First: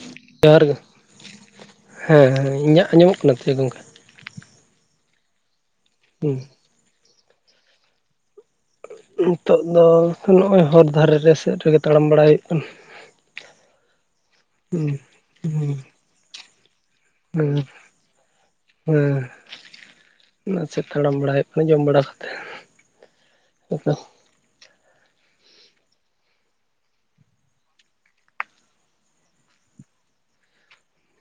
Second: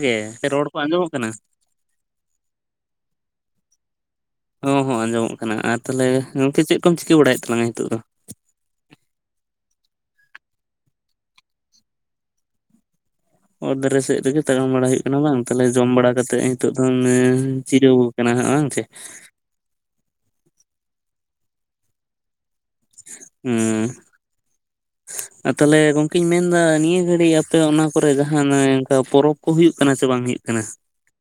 ᱜᱮ ᱨᱚᱲ ᱠᱚ ᱟᱸᱡᱚᱢᱚᱜ ᱠᱟᱱᱟ, ᱦᱮᱸ ᱦᱮᱸ ᱤᱧᱟᱹᱜ ᱟᱸᱡᱚᱢᱚᱜ ᱠᱟᱱᱟ ᱜᱚᱝᱠᱮ᱾ ᱩᱸ ᱦᱚᱸ ᱟᱸᱡᱚᱢᱚᱜ ᱠᱟᱱᱟ ᱟᱨ ᱛᱟᱦᱚᱞᱮ ᱦᱩᱸ ᱜᱚᱝᱠᱮ ᱪᱮᱫ ᱠᱚᱢ ᱪᱤᱠᱟᱹ ᱵᱟᱲᱟᱭᱮᱫ ᱛᱟᱞᱟᱝᱼᱟ ᱧᱤᱛᱚᱜ ᱫᱚ, ᱧᱤᱛᱚᱜ ᱫᱚ ᱱᱚᱜᱼᱚᱭ ᱦᱚᱨ ᱫᱷᱟᱨᱮ ᱨᱮ ᱥᱮᱫ ᱨᱮᱜᱮ ᱛᱟᱲᱟᱢ ᱵᱟᱲᱟᱭ ᱦᱩᱭᱩᱜ ᱠᱟᱱᱟ᱾ ᱚᱨ ᱫᱟᱨᱮ ᱥᱮᱫ ᱨᱮᱜᱮ ᱛᱟᱲᱟᱢ ᱵᱟᱲᱟ ᱦᱩᱭᱩᱜ ᱠᱟᱱᱟ ᱵᱟᱝ ᱛᱟᱦᱚᱞᱮ ᱦᱩᱸ ᱡᱚᱢ ᱵᱟᱲᱟ ᱠᱟᱛᱮᱫ ᱤᱧᱼᱼ ᱱᱤᱛᱚᱜ ᱫᱚ ᱢᱟᱱᱮ ᱦᱩᱸ ᱪᱤᱨᱟᱹᱣ ᱠᱟᱱᱟ ᱦᱟᱜ ᱵᱟᱝ ᱥᱮ᱾ ᱱᱟᱥᱮ ᱛᱟᱲᱟᱢ ᱵᱟᱲᱟ ᱦᱩᱭᱩᱜ ᱠᱟᱱᱟ ᱡᱚᱢ ᱵᱟᱲᱟ ᱠᱟᱛᱮᱜ᱾ ᱦᱩᱸᱻ ᱛᱟᱦᱚᱞᱮ ᱜᱚᱝᱠᱮᱧ ᱢᱮᱱᱫᱟ ᱱᱤᱭᱟᱹ ᱜᱷᱟᱹᱲᱤᱡ ᱟᱯᱮ ᱚᱱᱟ ᱠᱚᱨᱮ ᱡᱟᱦᱟᱱ ᱚᱱᱠᱟ ᱯᱚᱨᱚᱵᱽ ᱠᱩ ᱦᱩᱭᱩᱜ ᱠᱟᱱᱟ ᱥᱮ ᱵᱟᱝ ᱦᱩᱭᱩᱜ ᱠᱟᱱᱟ?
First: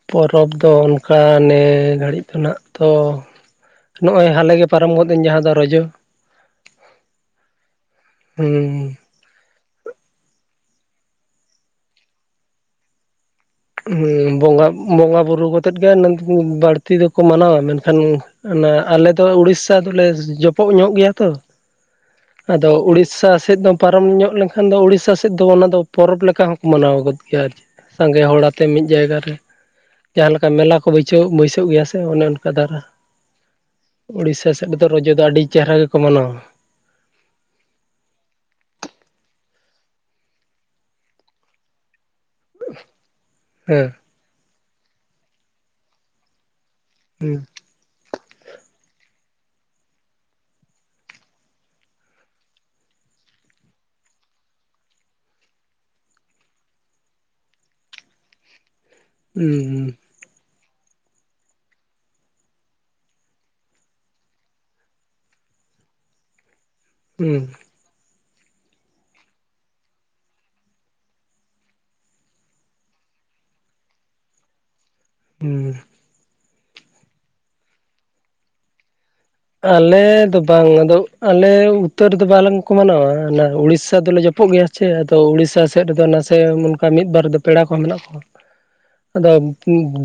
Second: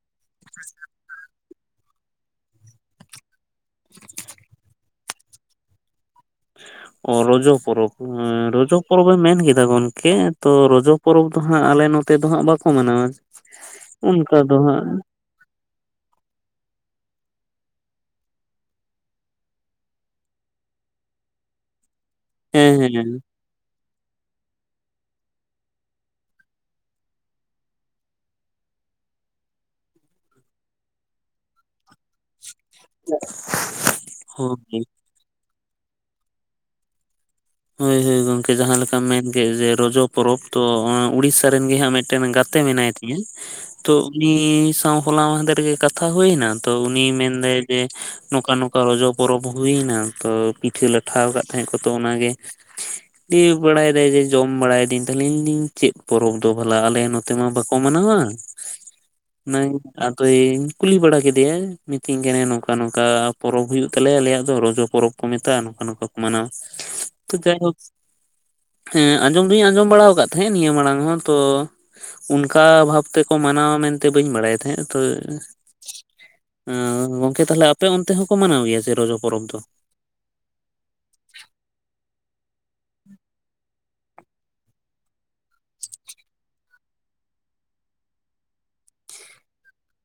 ᱯᱚᱨᱚᱵᱽ ᱫᱚ ᱚᱱᱠᱟ ᱱᱮ ᱜᱷᱟᱹᱲᱤᱡ ᱫᱚ ᱱᱟᱜ ᱛᱚ ᱱᱚᱜᱼᱚᱭ ᱦᱟᱞᱮ ᱜᱮ ᱯᱟᱨᱚᱢ ᱜᱚᱫ ᱮᱱ ᱡᱟᱦᱟᱸ ᱫᱚ ᱨᱚᱡᱚ᱾ ᱚ ᱨᱚᱡᱚ ᱯᱚᱨᱚᱵᱽ ᱮᱸᱻ ᱦᱩᱸ ᱨᱚᱡᱚ ᱯᱚᱨᱚᱵ ᱮᱢ ᱢᱮᱱ ᱠᱮᱫᱟ ᱜᱚᱝᱠᱮ ᱛᱚ ᱨᱚᱡᱚ ᱯᱚᱨᱚᱵᱽ ᱫᱚ ᱦᱟᱸᱜ ᱟᱞᱮ ᱱᱚᱛᱮ ᱫᱚ ᱦᱟᱸᱜ ᱵᱟᱠᱩ ᱢᱟᱱᱟᱣᱟ᱾ ᱦᱸ ᱚᱱᱠᱟ ᱫᱚ ᱵᱚᱸᱜᱟ ᱦᱟᱸᱜ ᱵᱚᱸᱜᱟ ᱵᱩᱨᱩ ᱠᱟᱛᱮᱜ ᱜᱮ ᱱᱟᱹᱢ ᱵᱟᱹᱲᱛᱤ ᱫᱚᱠᱚ ᱢᱟᱱᱟᱣᱟ ᱢᱮᱱ ᱠᱷᱟᱱ ᱚᱱᱟ ᱟᱞᱮ ᱫᱚ ᱩᱲᱤᱥᱥᱟ ᱫᱚᱼᱞᱮ ᱡᱚᱯᱚᱜ ᱧᱚᱜ ᱜᱮᱭᱟ ᱛᱚ᱾ ᱟᱫᱚ ᱦᱮᱸ ᱦᱮᱸ ᱩᱤᱲᱥᱟᱥ ᱥᱮᱫ ᱫᱚ ᱯᱟᱨᱚᱢ ᱧᱚᱜ ᱞᱮᱱ ᱠᱷᱟᱱ ᱫᱚ ᱩᱤᱲᱥᱟ ᱥᱮᱫ ᱫᱚ ᱚᱱᱟ ᱫᱚ ᱯᱚᱨᱚᱵᱽ ᱞᱮᱠᱟ ᱦᱚᱸᱠᱚ ᱢᱟᱱᱟᱣ ᱜᱚᱫ ᱜᱮᱭᱟ ᱟᱨᱠᱤ᱾ ᱥᱟᱸᱜᱮ ᱦᱚᱲ ᱟᱛᱮ ᱢᱤᱫ ᱡᱟᱭᱜᱟ ᱨᱮ ᱡᱟᱦᱟᱸ ᱞᱮᱠᱟ ᱢᱮᱞᱟ ᱠᱩ ᱵᱟᱹᱭᱥᱣ ᱵᱟᱹᱭᱥᱟᱹᱣ ᱜᱮᱭᱟ ᱥᱮ ᱚᱱᱮ ᱚᱱᱠ ᱠᱟᱫᱟᱨᱟ ᱩᱲᱤᱥᱟ ᱥᱮᱫ ᱨᱮ ᱦᱳᱭ ᱫᱚ ᱨᱚᱡᱚ ᱫᱚ ᱟᱰᱤ ᱪᱮᱦᱮᱨᱟ ᱜᱮ ᱠᱚ ᱢᱟᱱᱟᱣᱟ᱾ ᱦᱳᱭ ᱦᱳᱭ ᱜᱚᱝᱠᱮ ᱡᱟᱦᱟᱸ ᱞᱮᱠᱟᱢ ᱢᱮᱱ ᱠᱮᱫ ᱡᱮ ᱨᱚᱡᱚ ᱯᱚᱨᱚᱵᱽ ᱛᱚ ᱚᱸᱻᱟ ᱩᱲᱤᱥᱥᱟ ᱨᱮᱱ ᱜᱮ ᱦᱟᱸᱜ ᱢᱤᱫᱴ ᱴᱮᱱ ᱜᱟᱛᱮ ᱢᱮᱱᱟᱭ ᱛᱤᱧᱟᱹ ᱦᱮᱸ ᱛᱚ ᱩᱱᱤ ᱥᱟᱶ ᱦᱚᱞᱟ ᱢᱟᱱᱦᱫᱷᱮᱨ ᱜᱮ ᱠᱟᱛᱷᱟ ᱦᱩᱭᱱᱟ ᱛᱚ ᱩᱱᱤᱭ ᱦᱩᱸ ᱢᱮᱱᱫᱟᱭ ᱡᱮ ᱱᱚᱝᱠᱟ ᱱᱚᱝᱠᱟ ᱨᱚᱡᱚ ᱯᱚᱨᱚᱵᱽ ᱦᱩᱭᱱᱟ ᱛᱚ ᱯᱤᱴᱷᱟᱹ ᱞᱟᱴᱷᱟᱣ ᱠᱟᱫ ᱛᱟᱦᱮᱸ ᱠᱚ ᱛᱚ ᱚᱱᱟ ᱜᱮ ᱴᱤᱣ ᱵᱟᱲᱟᱭ ᱫᱟᱭ ᱡᱮ ᱡᱚᱢ ᱵᱟᱲᱟᱭᱫᱤᱹᱧ ᱛᱟᱦᱚᱞᱮᱧ ᱫᱤᱧ ᱪᱮᱫ ᱯᱚᱨᱚᱵᱽ ᱫᱚ ᱵᱷᱟᱞᱟ ᱟᱞᱮ ᱱᱚᱛᱮ ᱢᱟ ᱵᱟᱠᱚ ᱢᱟᱱᱟᱣᱟ᱾ [inaudible] ᱱᱟ ᱟ [unintelligible] ᱫᱚᱭᱤᱧ ᱠᱩᱞᱤ ᱵᱟᱲᱟ ᱠᱮᱫᱮᱭᱭᱟ ᱢᱤᱛᱟᱹᱧ ᱠᱟᱱᱟ ᱱᱚᱝᱠᱟ ᱱᱚᱝᱠᱟ ᱯᱚᱨᱚᱵᱽ ᱦᱩᱭᱩᱜ ᱛᱟᱞᱮᱭᱟ ᱟᱞᱮᱭᱟᱜ ᱫᱚ ᱨᱚᱡᱚ ᱯᱚᱨᱚᱵᱽ ᱠᱚ ᱢᱮᱛᱟᱜᱼᱟ ᱱᱚᱝᱠᱟ ᱱᱚᱝᱠᱟ ᱠᱩ ᱢᱟᱱᱟᱣᱟ᱾ ᱛᱚ ᱦᱩᱸ ᱡᱟᱭᱦᱳᱠ ᱦᱮᱸ ᱟᱸᱡᱚᱢ ᱫᱩᱧ ᱟᱸᱡᱚᱢ ᱵᱟᱲᱟ ᱟᱠᱟᱫ ᱛᱟᱦᱮᱸᱫ ᱱᱤᱭᱟᱹ ᱢᱟᱲᱟᱝ ᱦᱚᱸ ᱛᱚ ᱚᱱᱠᱟ ᱵᱷᱟᱵ ᱛᱮ ᱠᱚ ᱢᱟᱱᱟᱣᱟ ᱢᱮᱱᱛᱮ ᱵᱟᱹᱧ ᱵᱟᱲᱟᱭ ᱛᱟᱦᱮᱸᱫ ᱟ᱾ ᱛᱳ ᱦᱩᱸ ᱟᱸ ᱜᱚᱝᱠᱮ ᱛᱟᱦᱚᱞᱮ ᱟᱯᱮ ᱚᱱᱛᱮ ᱦᱚᱸᱠᱚ ᱢᱟᱱᱟᱣ ᱜᱮᱭᱟ ᱡᱮ ᱨᱚᱡᱚ ᱯᱚᱨᱚᱵᱽ ᱫᱚ? ᱟᱞᱮ ᱫᱚ ᱵᱟᱝ ᱟᱫᱚ ᱟᱞᱮ ᱩᱛᱛᱚᱨ ᱫᱚ ᱵᱟᱞᱟᱝ ᱠᱚ ᱢᱟᱱᱟᱣᱟ, ᱚᱱᱟ ᱩᱲᱤᱥᱥᱟ ᱫᱚᱞᱮ ᱡᱚᱯᱚᱜ ᱜᱮᱭᱟ ᱥᱮ ᱟᱫᱚ ᱩᱲᱤᱥᱥᱟ ᱥᱮᱫ ᱨᱮ ᱫᱚ ᱱᱟᱥᱮ ᱚᱱᱠᱟ ᱢᱤᱫ ᱵᱟᱨ ᱨᱮ ᱫᱚ ᱯᱮᱲᱟ ᱠᱚᱦᱚᱸ ᱢᱮᱱᱟᱜ ᱠᱚᱣᱟ᱾ ᱟᱫᱚ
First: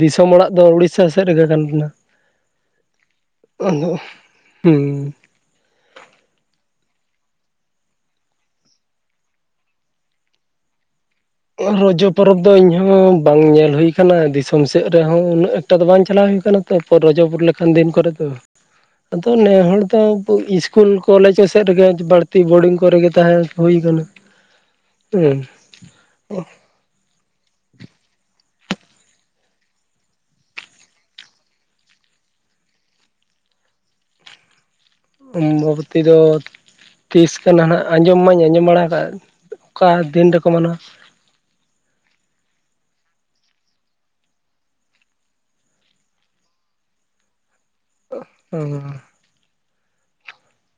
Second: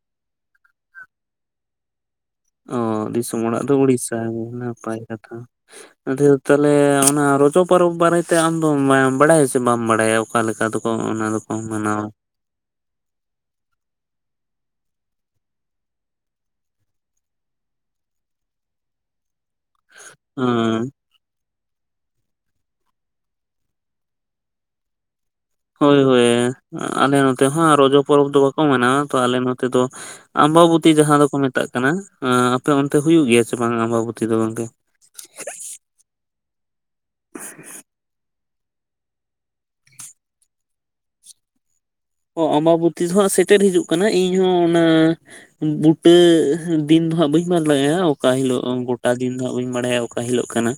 ᱫᱤᱥᱚᱢ ᱚᱲᱟᱜ ᱫᱚ ᱩᱲᱤᱥᱥᱟ ᱥᱮᱫ ᱨᱮ ᱜᱮ ᱠᱟᱱ ᱛᱟᱦᱮᱱᱟ᱾ ᱚᱻ ᱫᱤᱥᱚᱢ ᱚᱲᱟᱜ ᱫᱚ ᱟᱫᱚ ᱩᱲᱤᱥᱥᱟ ᱜᱮ ᱦᱩᱸ ᱱᱟᱯᱟᱭ ᱠᱟᱛᱷᱟ᱾ ᱚᱱᱛᱮ ᱫᱚ ᱛᱟᱦᱞᱮ ᱚᱱᱟ ᱨᱚᱡᱚ ᱯᱚᱨᱚᱵᱽ ᱵᱟᱨᱮᱛᱮ ᱟᱢ ᱫᱚᱢ ᱵᱟᱲᱟᱭᱟ ᱥᱮ ᱵᱟᱢ ᱵᱟᱲᱟᱭᱟ᱾ ᱚᱠᱟ ᱞᱮᱠᱟ ᱫᱚ ᱠᱚ ᱚᱱᱟ ᱫᱚ ᱚ ᱨᱚᱡᱚ ᱯᱚᱨᱚᱵᱽ ᱫᱚ ᱤᱧ ᱦᱚᱸ ᱵᱟᱝ ᱧᱮᱞ ᱦᱩᱭᱩ ᱟᱠᱟᱱᱟ, ᱫᱤᱥᱚᱢ ᱥᱮᱫ ᱨᱮᱦᱚᱸ ᱩᱱᱟᱹᱜ ᱮᱠᱴᱟ ᱫᱚ ᱵᱟᱝ ᱪᱟᱞᱟᱣ ᱦᱩᱭ ᱟᱠᱟᱱᱟ᱾ ᱛᱟᱯᱚᱨ ᱨᱚᱡᱚ ᱞᱮᱠᱟᱱ ᱫᱤᱱ ᱠᱚᱨᱮ ᱫᱚ ᱟᱫᱚ ᱚᱱᱮ ᱦᱚᱲ ᱫᱚ ᱦᱮᱸ ᱤᱥᱠᱩᱞ ᱠᱚᱞᱮᱡ ᱥᱮᱫ ᱨᱮ ᱜᱮ ᱵᱟᱲᱛᱤ ᱵᱳᱰᱤᱝ ᱠᱚᱨᱮᱜ ᱜᱮ ᱛᱟᱦᱮᱸ ᱦᱩᱭ ᱟᱠᱟᱱᱟ᱾ ᱦᱩᱸ ᱦᱳᱭᱼᱦᱳᱭ ᱟᱞᱮ ᱱᱚᱛᱮ ᱦᱚᱸ ᱨᱚᱡᱚ ᱯᱚᱨᱚᱵᱽ ᱫᱚ ᱵᱟᱠᱚ ᱢᱟᱱᱟᱣᱟ ᱛᱚ ᱟᱞᱮ ᱱᱚᱛᱮ ᱫᱚ ᱟᱢᱵᱟᱵᱚᱛᱤ ᱡᱟᱦᱟᱸ ᱫᱚ ᱠᱚ ᱢᱮᱛᱟᱜ ᱠᱟᱱᱟ᱾ ᱟᱸ ᱟᱯᱮ ᱚᱱᱛᱮ ᱦᱩᱭᱩᱜ ᱜᱮᱭᱟ ᱥᱮ ᱵᱟᱝ ᱟᱢᱵᱟᱵᱚᱛᱤ ᱫᱚ ᱜᱚᱝᱠᱮ? ᱚᱢᱵᱟᱵᱛᱤ ᱫᱚ ᱛᱤᱥ ᱠᱟᱱᱟ ᱱᱟᱦᱟᱜ ᱟᱸᱡᱚᱢ ᱢᱟᱧ ᱟᱸᱡᱚᱢ ᱵᱟᱲᱟ ᱟᱠᱟᱫ, ᱚᱠᱟ ᱫᱤᱱ ᱨᱮᱠᱚ ᱢᱟᱱᱟᱣᱟ᱾ ᱚ ᱚᱢᱵᱟᱵᱚᱛᱤ ᱫᱚ ᱦᱟᱜ ᱥᱮᱴᱮᱨ ᱦᱤᱡᱩᱜ ᱠᱟᱱᱟ ᱤᱧ ᱦᱚᱸ ᱚᱱᱟ ᱵᱩᱴᱟᱹ ᱫᱤᱱ ᱫᱚᱦᱟᱸᱜ ᱵᱟᱹᱧ ᱞᱟᱹᱭ ᱚᱠᱟ ᱦᱤᱞᱳ ᱜᱚᱴᱟ ᱦᱩᱸ ᱫᱤᱱ ᱫᱚ ᱵᱟᱹᱧ ᱵᱟᱲᱟᱭᱟ ᱚᱠᱟ ᱦᱤᱞᱳᱜ ᱠᱟᱱᱟ᱾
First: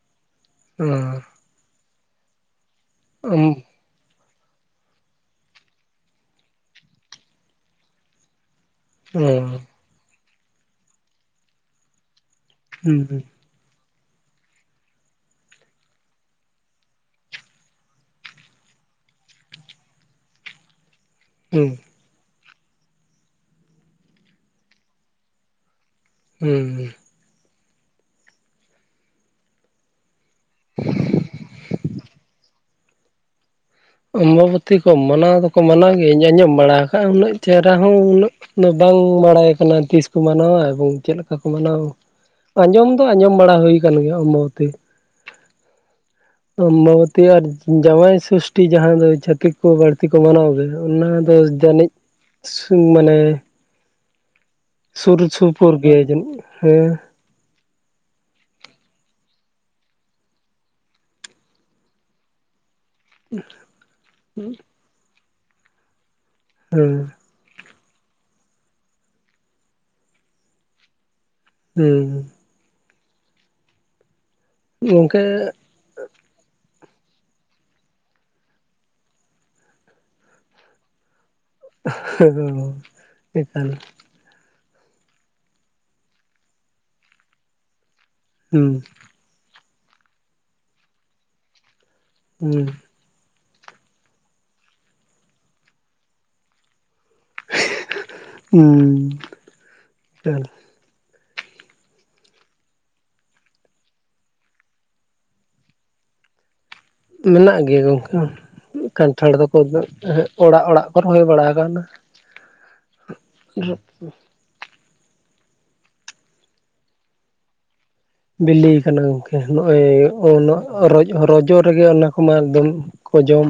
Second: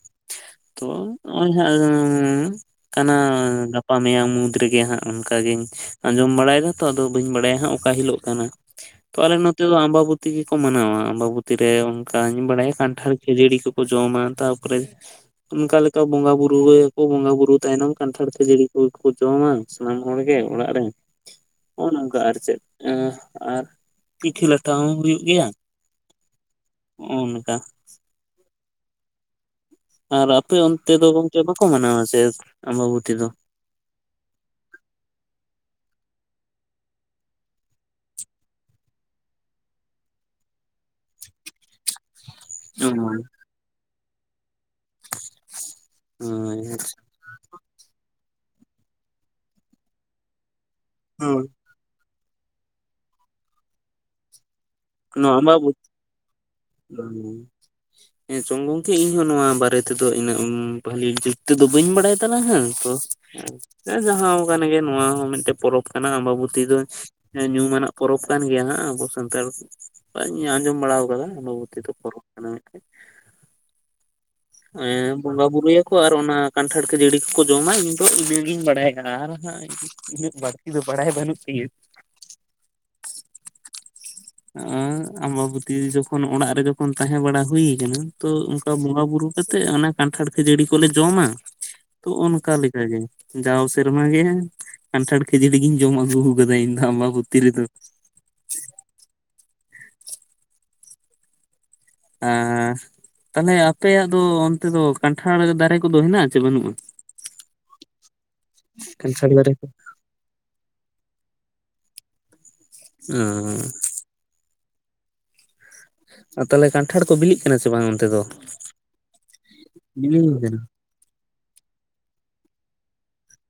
ᱛᱚ ᱱᱚᱜᱼᱚᱭ ᱦᱟᱸᱜ ᱠᱟᱱᱟ ᱦᱩᱸ ᱜᱟᱯᱟ ᱢᱮᱭᱟᱝ ᱢᱩᱫᱽ ᱨᱮᱜᱮ ᱦᱟᱸᱜ ᱚᱱᱠᱟ ᱜᱤᱧ ᱟᱸᱡᱚᱢ ᱵᱟᱲᱟᱭ ᱫᱟ ᱛᱚ ᱟᱫᱚ ᱵᱟᱹᱧ ᱵᱟᱲᱟᱭᱟ ᱦᱟᱸᱜ ᱚᱠᱟ ᱦᱤᱞᱳᱜ ᱠᱟᱱᱟ᱾ ᱛᱚ ᱟᱞᱮ ᱱᱚᱛᱮ ᱫᱚ ᱟᱢᱵᱟᱵᱤᱛᱤ ᱛᱮᱜᱮᱠᱚ ᱢᱟᱱᱟᱣᱟ ᱟᱢᱵᱟᱵᱚᱛᱤ ᱨᱮ ᱚᱱᱠᱟᱧ ᱵᱟᱲᱟᱭᱟ ᱦᱩᱸ ᱠᱟᱱᱴᱷᱟᱲ ᱦᱩᱸ ᱠᱷᱟᱹᱡᱟᱹᱲᱤ ᱠᱚᱠᱚ ᱡᱚᱢᱟ ᱛᱟᱯᱚᱨᱮᱼᱼ ᱚᱱᱠᱟ ᱞᱮᱠᱟ ᱵᱚᱸᱜᱟ ᱵᱩᱨᱩᱭᱟᱠᱚ ᱵᱚᱸᱜᱟ ᱵᱩᱨᱩ ᱛᱟᱭᱱᱚᱢ ᱠᱟᱱᱴᱷᱟᱲ ᱥᱮ ᱡᱟᱹᱲᱤ ᱠᱚᱠᱚ ᱡᱚᱢᱟ᱾ ᱥᱟᱱᱟᱢ ᱦᱚᱲ ᱜᱮ ᱚᱲᱟᱜ ᱨᱮᱼᱼ ᱦᱮᱸ ᱠᱟ ᱟᱨ ᱪᱮᱫ ᱟᱨ ᱯᱤᱴᱷᱟᱹ ᱞᱟᱴᱷᱟ ᱦᱚᱸ ᱦᱩᱭᱩᱜ ᱜᱮᱭᱟ᱾ ᱦᱮᱸᱸ ᱚᱱᱠᱟ ᱟᱨ ᱟᱯᱮ ᱚᱱᱛᱮ ᱫᱚ ᱜᱚᱝᱠᱮ ᱵᱟᱠᱚ ᱢᱟᱱᱟᱣᱟ ᱥᱮ ᱟᱢᱵᱟᱵᱚᱛᱤ ᱫᱚ? ᱟᱢᱵᱟᱵᱚᱛᱤ ᱠᱚ ᱢᱟᱱᱟᱣ ᱫᱚᱠᱚ ᱢᱟᱱᱟᱣ ᱜᱤᱧ ᱟᱸᱡᱚᱢ ᱵᱟᱲᱟ ᱟᱠᱟᱜᱼᱟ ᱩᱱᱟᱹᱜ ᱪᱮᱦᱨᱟ ᱦᱚᱸ ᱩᱱᱟᱹᱜᱼᱼ ᱵᱟᱝ ᱵᱟᱲᱟᱭ ᱠᱟᱱᱟ ᱛᱤᱥᱠᱚ ᱢᱟᱱᱟᱣ ᱜᱚᱢᱠᱮ ᱪᱮᱫ ᱞᱮᱠᱟ ᱠᱚ ᱢᱟᱱᱟᱣ ᱟᱸᱡᱚᱢ ᱫᱚ ᱟᱸᱡᱚᱢ ᱵᱟᱲᱟ ᱦᱩᱭ ᱟᱠᱟᱱ ᱜᱮᱭᱟ ᱟᱵᱟᱵᱚᱛᱤ᱾ ᱟᱢᱵᱟᱵᱚᱛᱤ ᱟᱨ ᱡᱟᱶᱟᱭ ᱥᱩᱥᱼᱼ ᱪᱷᱴᱤ ᱡᱟᱦᱟᱸ ᱫᱚ ᱪᱷᱟᱹᱛᱤᱠ ᱠᱚ ᱵᱟᱹᱲᱛᱤ ᱠᱚ ᱢᱟᱱᱟᱣ ᱜᱮ ᱚᱱᱟ ᱫᱚ ᱦᱳᱭ ᱡᱟᱹᱱᱤᱡ ᱢᱟᱱᱮᱼᱼ ᱱᱚᱣᱟ ᱥᱩᱯᱩᱨ ᱟᱵᱟᱵᱩᱛᱤᱼᱼ ᱜᱮᱭᱟ ᱡᱟᱹᱱᱤᱡ ᱦᱮᱸ ᱦᱮᱸᱪᱚᱝ ᱜᱚᱝᱠᱮ ᱤᱧᱦᱚ ᱱᱚᱣᱟ ᱵᱟᱨᱮ ᱛᱮᱫᱚ ᱤᱱᱟᱹᱜ ᱵᱷᱟᱹᱞᱤ ᱡᱩᱜ ᱛᱮᱫᱚ ᱵᱟᱹᱧ ᱵᱟᱲᱟᱭ ᱦᱮ ᱛᱚᱼᱼ ᱡᱟᱦᱟᱸ ᱠᱟᱱ ᱜᱮ ᱱᱚᱣᱟ ᱦᱚᱸ ᱢᱤᱫᱴᱮᱱ ᱯᱚᱨᱚᱵᱽ ᱠᱟᱱᱟ ᱟᱢᱵᱟᱵᱚᱛᱤ ᱫᱚ᱾ ᱦᱮᱸ ᱧᱩᱢᱟᱱᱟᱜ ᱯᱚᱨᱚᱵᱽ ᱠᱟᱱ ᱜᱮᱭᱟ ᱦᱟᱸᱜ ᱟᱵᱚ ᱥᱟᱱᱛᱟᱲ ᱠᱚᱣᱟᱜ ᱟᱸᱡᱚᱢ ᱵᱟᱲᱟ ᱟᱠᱟᱫᱟ ᱚᱱᱟ ᱟᱵᱟᱵᱩᱛᱤ ᱦᱮᱸ [unintelligible] ᱯᱚᱨᱚᱵᱽ ᱠᱟᱱᱟ ᱢᱤᱫᱼᱼ ᱜᱚᱝᱠᱮ ᱵᱚᱸᱜᱟ ᱵᱩᱨᱩ ᱭᱟᱼᱼ ᱟᱨ ᱚᱱᱟ ᱠᱟᱱᱴᱷᱟᱲ ᱠᱷᱟᱹᱡᱟᱹᱲᱤ ᱠᱚᱠᱚ ᱡᱚᱢᱟ ᱤᱧ ᱫᱚ ᱤᱱᱟᱹᱜᱤᱧ ᱵᱟᱲᱟᱭᱟ ᱟᱨ ᱦᱟᱜ᱾ ᱤᱱᱟᱹᱜ ᱵᱟᱹᱲᱛᱤ ᱫᱚ ᱵᱟᱲᱟᱭ ᱵᱟᱹᱱᱩᱜ ᱛᱤᱧᱟᱹ [unintelligible] ᱮᱠᱟᱞ ᱟᱢᱵᱟᱵᱚᱛᱤ ᱡᱚᱠᱷᱚᱱ ᱚᱲᱟᱜ ᱨᱮ ᱡᱚᱠᱷᱚᱱ ᱛᱟᱦᱮᱸ ᱵᱟᱲᱟ ᱦᱩᱭ ᱠᱟᱱᱟ᱾ ᱛᱚ ᱚᱱᱠᱟ ᱦᱩᱸ ᱵᱚᱸᱜᱟ ᱵᱩᱨᱩ ᱠᱟᱛᱮᱜ ᱚᱱᱟ ᱠᱟᱱᱴᱷᱟᱲ ᱠᱷᱟᱹᱡᱟᱹᱲᱤ ᱠᱚᱞᱮ ᱡᱚᱢᱟ ᱛᱚ ᱚᱱᱠᱟ ᱦᱩᱸ ᱞᱮᱠᱟ ᱜᱮᱼᱼ ᱡᱟᱣ ᱥᱮᱨᱢᱟ ᱜᱮ ᱠᱟᱱᱴᱷᱟᱲ ᱠᱷᱟᱹᱡᱟᱹᱲᱤ ᱜᱤᱧ ᱡᱚᱢ ᱟᱹᱜᱩ ᱟᱠᱟᱫᱟ ᱤᱧ ᱫᱚ ᱟᱢᱵᱟᱵᱚᱛᱤ ᱨᱮᱫᱚᱼᱼ [unintelligible] ᱦᱩᱸ ᱛᱟᱦᱚᱞᱮ ᱟᱯᱮᱭᱟᱜ ᱫᱚ ᱚᱱᱛᱮ ᱫᱚ ᱠᱟᱱᱴᱷᱟᱲ ᱫᱟᱨᱮ ᱠᱚᱫᱚ ᱦᱮᱱᱟᱜ ᱟᱥᱮ ᱵᱟᱹᱱᱩᱜᱼᱟ᱾ ᱢᱮᱱᱟᱜ ᱜᱮᱭᱟ ᱜᱚᱝᱠᱮ ᱠᱟᱱᱴᱷᱟᱲ ᱫᱟᱨᱮ ᱫᱚᱠᱚᱼᱼ ᱠᱚ ᱚᱲᱟᱜ ᱚᱲᱟᱜ ᱠᱚ ᱨᱚᱦᱚᱭ ᱵᱟᱲᱟ ᱟᱠᱟᱱᱟ᱾ ᱚᱻ ᱦᱮᱸ ᱟᱨ ᱛᱟᱦᱚᱞᱮ ᱠᱟᱱᱴᱷᱟᱲ ᱠᱚ ᱵᱤᱞᱤᱜ ᱠᱟᱱᱟ ᱥᱮ ᱵᱟᱝ ᱚᱱᱛᱮ ᱫᱚ? ᱵᱤᱞᱤᱭᱟ ᱠᱟᱱᱟ ᱜᱚᱢᱠᱮ ᱵᱤᱞᱤ ᱠᱟᱱᱟ ᱱᱚᱜᱼᱚᱭ ᱨᱚᱡᱚᱜ ᱨᱮᱜᱮ ᱚᱱᱟ ᱠᱚᱢᱟ ᱮᱠᱫᱚᱢᱼᱼ ᱠᱚ ᱡᱚᱢ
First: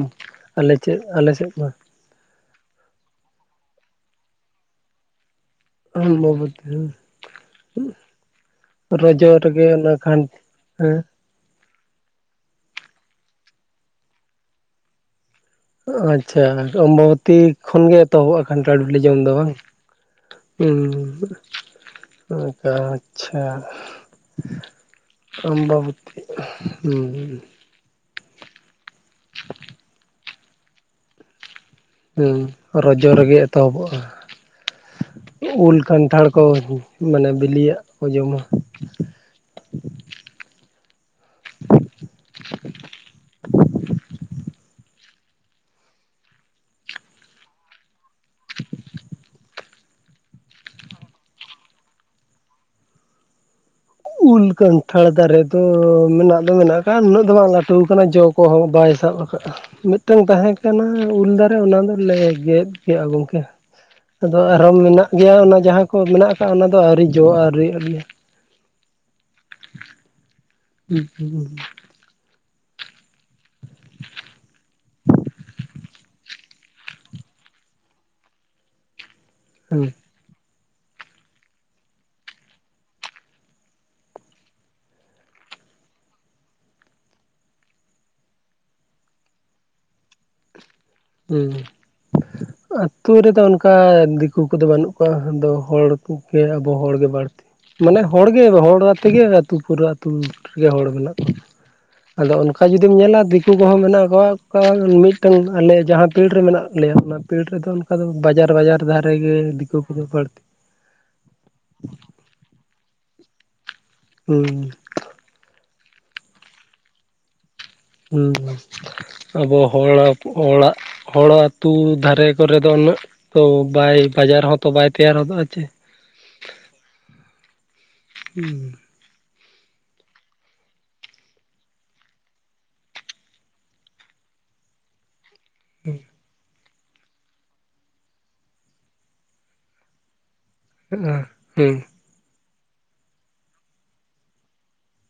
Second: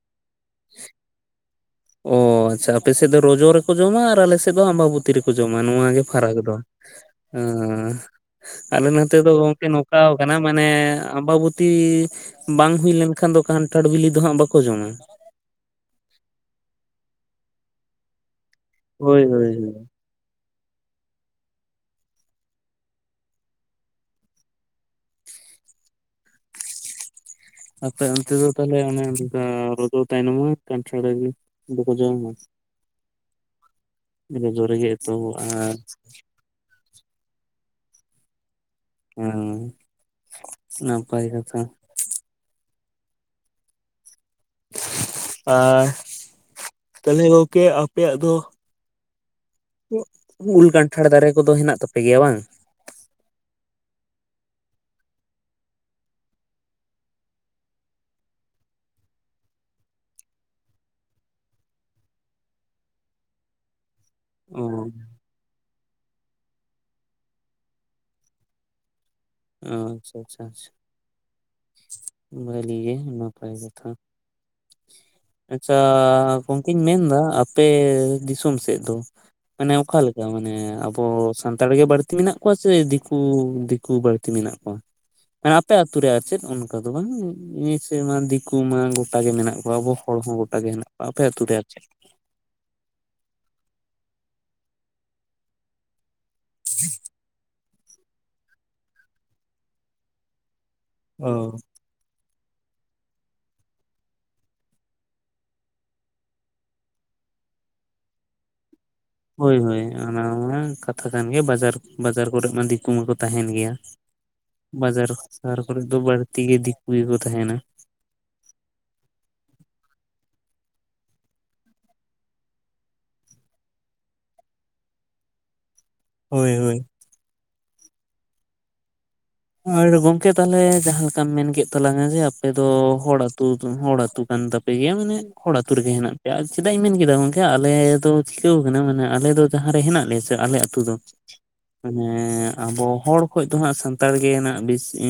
ᱟᱞᱮ ᱪᱮᱫ ᱟᱞᱮ ᱥᱮᱫ ᱢᱟ ᱚ ᱟᱪᱪᱷᱟ ᱟᱯᱮᱥᱮᱫ ᱫᱚ ᱨᱚᱡᱚ ᱨᱮᱠᱚ ᱡᱚᱢᱟ ᱟᱨ ᱟᱞᱮ ᱥᱮᱫ ᱫᱚ ᱟᱢᱵᱟᱵᱩᱛᱤᱼᱼ ᱛᱤ ᱨᱮᱠᱚ ᱡᱚᱢᱟ ᱱᱚᱣᱟ ᱜᱮ ᱯᱷᱟᱨᱟᱠ ᱫᱚ ᱚᱢᱵᱚᱵᱚᱛᱤ ᱟᱞᱮ ᱱᱚᱛᱮ ᱫᱚ ᱨᱚᱡᱚ ᱜᱚᱝᱠᱮ ᱨᱮᱜᱮ ᱱᱚᱝᱠᱟ ᱚᱱᱟ ᱠᱷᱟᱱ ᱟᱠᱟᱱᱟ ᱢᱟᱱᱮ ᱦᱮᱸ ᱟᱢᱵᱟᱵᱩᱼᱼ ᱛᱤ ᱵᱟᱝ ᱦᱩᱭ ᱞᱮᱱᱠᱷᱟᱱ ᱫᱚ ᱠᱟᱱᱴᱷᱟᱲ ᱵᱤᱞᱤ ᱫᱚ ᱦᱟᱸᱜ ᱵᱟᱠᱚ ᱡᱚᱢᱟ ᱟᱪᱪᱷᱟ ᱚᱢᱵᱟᱵᱚᱛᱤ ᱠᱷᱚᱱᱜᱮ ᱮᱛᱚᱦᱚᱵᱼᱟ ᱠᱟᱱᱟᱱᱴᱟ ᱵᱤᱞᱤ ᱡᱚᱢ ᱦᱳᱭ ᱫᱚ ᱦᱳᱭ ᱵᱟᱝ? ᱦᱳᱭ, ᱦᱩᱸ ᱚᱱᱠᱟ ᱟᱪᱪᱷᱟ ᱟᱢᱵᱟᱵᱚᱛᱤ ᱦᱩᱸᱼᱼ ᱟᱪᱪᱷᱟ ᱚᱱᱛᱮ ᱫᱚ ᱛᱟᱦᱚᱞᱮ ᱚᱱᱮ ᱚᱱᱠᱟ ᱨᱚᱡᱚ ᱛᱟᱭᱱᱚᱢ ᱢᱟ ᱠᱟᱱᱴᱷᱟᱲᱼᱼ ᱦᱮᱸ ᱨᱚᱡᱚ ᱨᱮᱜᱮ ᱮᱛᱚᱦᱚᱵᱚᱜᱼᱟ ᱨᱚᱡᱚ ᱨᱮᱜᱮ ᱮᱛᱚᱦᱚᱵᱚᱜᱼᱟ ᱩᱞ ᱠᱟᱱᱴᱷᱟᱲ ᱦᱳᱭ ᱦᱳᱭ ᱢᱟᱱᱮ ᱵᱤᱞᱤᱭᱟᱜ ᱠᱚ ᱡᱚᱢᱟ ᱦᱮᱸ ᱱᱟᱯᱟᱭ ᱠᱟᱛᱷᱟ [inaudible] ᱟ ᱛᱟᱦᱚᱞᱮ ᱜᱚᱝᱠᱮ ᱟᱯᱮᱭᱟᱜ ᱫᱚ ᱩᱞ ᱠᱟᱱᱟᱴᱷᱟᱲ ᱫᱟᱨᱮ ᱠᱚᱫᱚ ᱦᱮᱱᱟᱜ ᱛᱟᱯᱮ ᱜᱮᱭᱟ ᱵᱟᱝ ᱩᱞ ᱠᱟᱱᱴᱷᱟᱲ ᱫᱟᱨᱮ ᱫᱚ ᱢᱮᱱᱟᱜ ᱫᱚ ᱢᱮᱱᱟᱜ ᱠᱟᱜ-ᱟ ᱩᱱᱟᱹᱜ ᱫᱚ ᱵᱟᱝ ᱞᱟᱹᱴᱩ ᱠᱟᱱᱟ ᱡᱚ ᱠᱚᱦᱚᱸ ᱵᱟᱭ ᱥᱟᱵ ᱠᱟᱜ ᱼᱟ ᱢᱤᱫᱴᱟᱝ ᱛᱟᱦᱮᱸ ᱠᱟᱱᱟ ᱩᱞ ᱫᱟᱨᱮ ᱚᱱᱟ ᱫᱚᱞᱮ ᱜᱮᱫ ᱠᱮᱜᱼᱟ ᱜᱚᱝᱠᱮ ᱟᱫᱚ ᱚ ᱟᱨᱦᱚᱸ ᱢᱮᱱᱟᱜ ᱜᱮᱭᱟ ᱚᱱᱟ ᱡᱟᱦᱟᱸ ᱠᱚ ᱢᱮᱱᱟᱜ ᱠᱟᱫ ᱚᱱᱟ ᱫᱚ ᱟᱹᱣᱨᱤ ᱡᱚ ᱟᱹᱣᱨᱤ ᱚ ᱟᱪᱪᱷᱟ ᱟᱪᱷᱟ ᱟᱪᱷᱟ ᱦᱩᱸ ᱦᱩᱸ ᱵᱷᱟ. ᱞᱤ ᱜᱮ ᱱᱟᱯᱟᱭ ᱠᱟᱛᱷᱟ ᱟᱪᱪᱷᱟ ᱜᱚᱝᱠᱮᱧ ᱢᱮᱱᱫᱟ ᱟᱯᱮ ᱫᱤᱥᱚᱢ ᱥᱮᱫ ᱫᱚ ᱢᱟᱱᱮ ᱦᱩᱸ ᱚᱠᱟᱞᱮᱠᱟ ᱢᱟᱱᱮ ᱟᱵᱚ ᱥᱟᱱᱛᱟᱲ ᱜᱮ ᱵᱟᱹᱲᱛᱤ ᱢᱮᱱᱟᱜ ᱠᱚᱣᱟ ᱥᱮ ᱫᱤᱠᱩ ᱫᱤᱠᱩ ᱵᱟᱹᱲᱛᱤ ᱢᱮᱱᱟᱜ ᱠᱚᱣᱟ ᱢᱟᱱᱮ ᱟᱯᱮ ᱟᱹᱛᱩ ᱨᱮ ᱟᱨ ᱪᱮᱫ ᱚᱱᱠᱟ ᱫᱚ ᱵᱟᱝ [unintelligible] ᱢᱟ ᱫᱤᱠᱩ ᱢᱟ ᱜᱚᱴᱟ ᱜᱮ ᱢᱮᱱᱟᱜ ᱠᱚᱣᱟ ᱟᱵᱚ ᱦᱚᱲ ᱦᱚᱸ ᱜᱚᱴᱟ ᱜᱮ ᱦᱮᱱᱟᱜ ᱠᱚᱣᱟ ᱟᱯᱮ ᱟᱛᱩ ᱦᱩᱸ ᱨᱮ ᱟᱨ ᱪᱮᱫ ᱟᱛᱳ ᱨᱮᱫᱚ ᱚᱱᱠᱟ ᱫᱤᱠᱩ ᱠᱚᱫᱚ ᱵᱟᱹᱱᱩᱜ ᱠᱚᱣᱟ ᱟᱫᱚ ᱦᱚᱲ ᱠᱚ ᱜᱮ ᱟᱵᱚ ᱦᱚᱲᱜᱮ ᱵᱟᱹᱲ ᱢᱟᱱᱮ ᱦᱚᱲᱜᱮ ᱦᱚᱲ ᱟᱛᱮᱜᱮ ᱟᱹᱛᱩ ᱯᱩᱨᱟᱹ ᱟᱹᱛᱩ ᱨᱮᱜᱮ ᱦᱚᱲ ᱢᱮᱱᱟᱜ ᱠᱚᱣᱟ ᱚ ᱟᱫᱚ ᱚᱱᱠᱟ ᱡᱩᱫᱤᱢ ᱧᱮᱞᱟ ᱫᱤᱠᱩ ᱠᱚᱦᱚᱸ ᱢᱮᱱᱟᱜ ᱠᱚᱣᱟ ᱢᱤᱫᱴᱟᱝ ᱟᱞᱮ ᱡᱟᱦᱟᱸ ᱯᱤᱲ ᱨᱮ ᱢᱮᱱᱟᱜ ᱞᱮᱭᱟ ᱚᱱᱟ ᱯᱤᱲ ᱨᱮᱫᱚ ᱚᱱᱠᱟ ᱫᱚ ᱵᱟᱡᱟᱨ ᱵᱟᱡᱟᱨ ᱫᱷᱟᱨᱮ ᱜᱮ ᱦᱳᱭ ᱫᱤᱠᱩ ᱦᱳᱭ ᱠᱚᱫᱚ ᱚᱱᱟ ᱵᱟᱹᱲᱛᱤ ᱢᱟ ᱠᱟᱛᱷᱟ ᱠᱟᱱ ᱜᱮᱭᱟ ᱵᱟᱡᱟᱨ ᱵᱟᱡᱟᱨ ᱠᱚᱨᱮᱜ ᱢᱟ ᱫᱤᱠᱩ ᱢᱟᱠᱚ ᱛᱟᱦᱮᱱ ᱜᱮᱭᱟ ᱦᱩᱸ ᱵᱟᱡᱟᱨ ᱥᱟᱦᱟᱨ ᱠᱚᱨᱮ ᱫᱚ ᱵᱟᱹᱲᱛᱤ ᱜᱮ ᱫᱤᱠᱩ ᱜᱮᱠᱚ ᱛᱟᱦᱮᱱᱟ ᱦᱩᱸ ᱟᱵᱚ ᱦᱚᱲᱟᱜ-ᱦᱚᱲᱟᱜ ᱦᱚᱲ ᱟ. ᱛᱩ ᱫᱷᱟᱨᱮ ᱠᱚᱨᱮ ᱫᱚ ᱩᱱᱟᱹᱜ ᱛᱚ ᱵᱟᱭ ᱵᱟᱡᱟᱨ ᱦᱚᱸ ᱛᱚ ᱵᱟᱭ ᱛᱮᱭᱟᱨ ᱦᱚᱫᱚᱜᱼᱟ ᱪᱮ- ᱦᱳᱭ ᱦᱳᱭ ᱦᱩᱸ ᱟᱨ ᱜᱚᱝᱠᱮ ᱛᱟᱦᱚᱞᱮ ᱡᱟᱦᱟ ᱞᱮᱠᱟᱢ ᱢᱮᱱᱠᱮᱫ ᱛᱟᱞᱟᱝᱟ ᱡᱮ ᱟᱯᱮ ᱫᱚ ᱦᱚᱲ ᱟ. ᱛᱩ ᱦᱚᱲ ᱟᱹᱛᱩ ᱠᱟᱱ ᱛᱟᱯ- ᱯᱮ ᱜᱮᱭᱟ ᱢᱟᱱᱮ ᱦᱚᱲ ᱟᱛᱳ ᱨᱮᱜᱮᱡ ᱦᱮᱱᱟᱜ ᱯᱮᱭᱟ ᱪᱮᱫᱟᱜ ᱤᱧ ᱢᱮᱱ ᱠᱮᱫᱟ ᱜᱚᱝᱠᱮ ᱟᱞᱮ ᱫᱚ ᱪᱤᱠᱟᱹᱣ ᱠᱟᱱᱟ ᱢᱟᱱᱮ ᱟᱞᱮ ᱫᱚ ᱡᱟᱦᱟᱸ ᱨᱮ ᱦᱮᱱᱟᱜ ᱞᱮᱭᱟ ᱥᱮ ᱟᱞᱮ ᱟ. ᱛᱩ ᱫᱚ ᱦᱩᱸ ᱢᱟᱱᱮ ᱟᱵᱚ ᱦᱚᱲ ᱠᱷᱚᱡ ᱫᱚ ᱦᱟᱸᱜ ᱥᱟᱱᱛᱟᱲ ᱜᱮ ᱱᱟᱜ ᱵᱮᱥᱤ ᱮ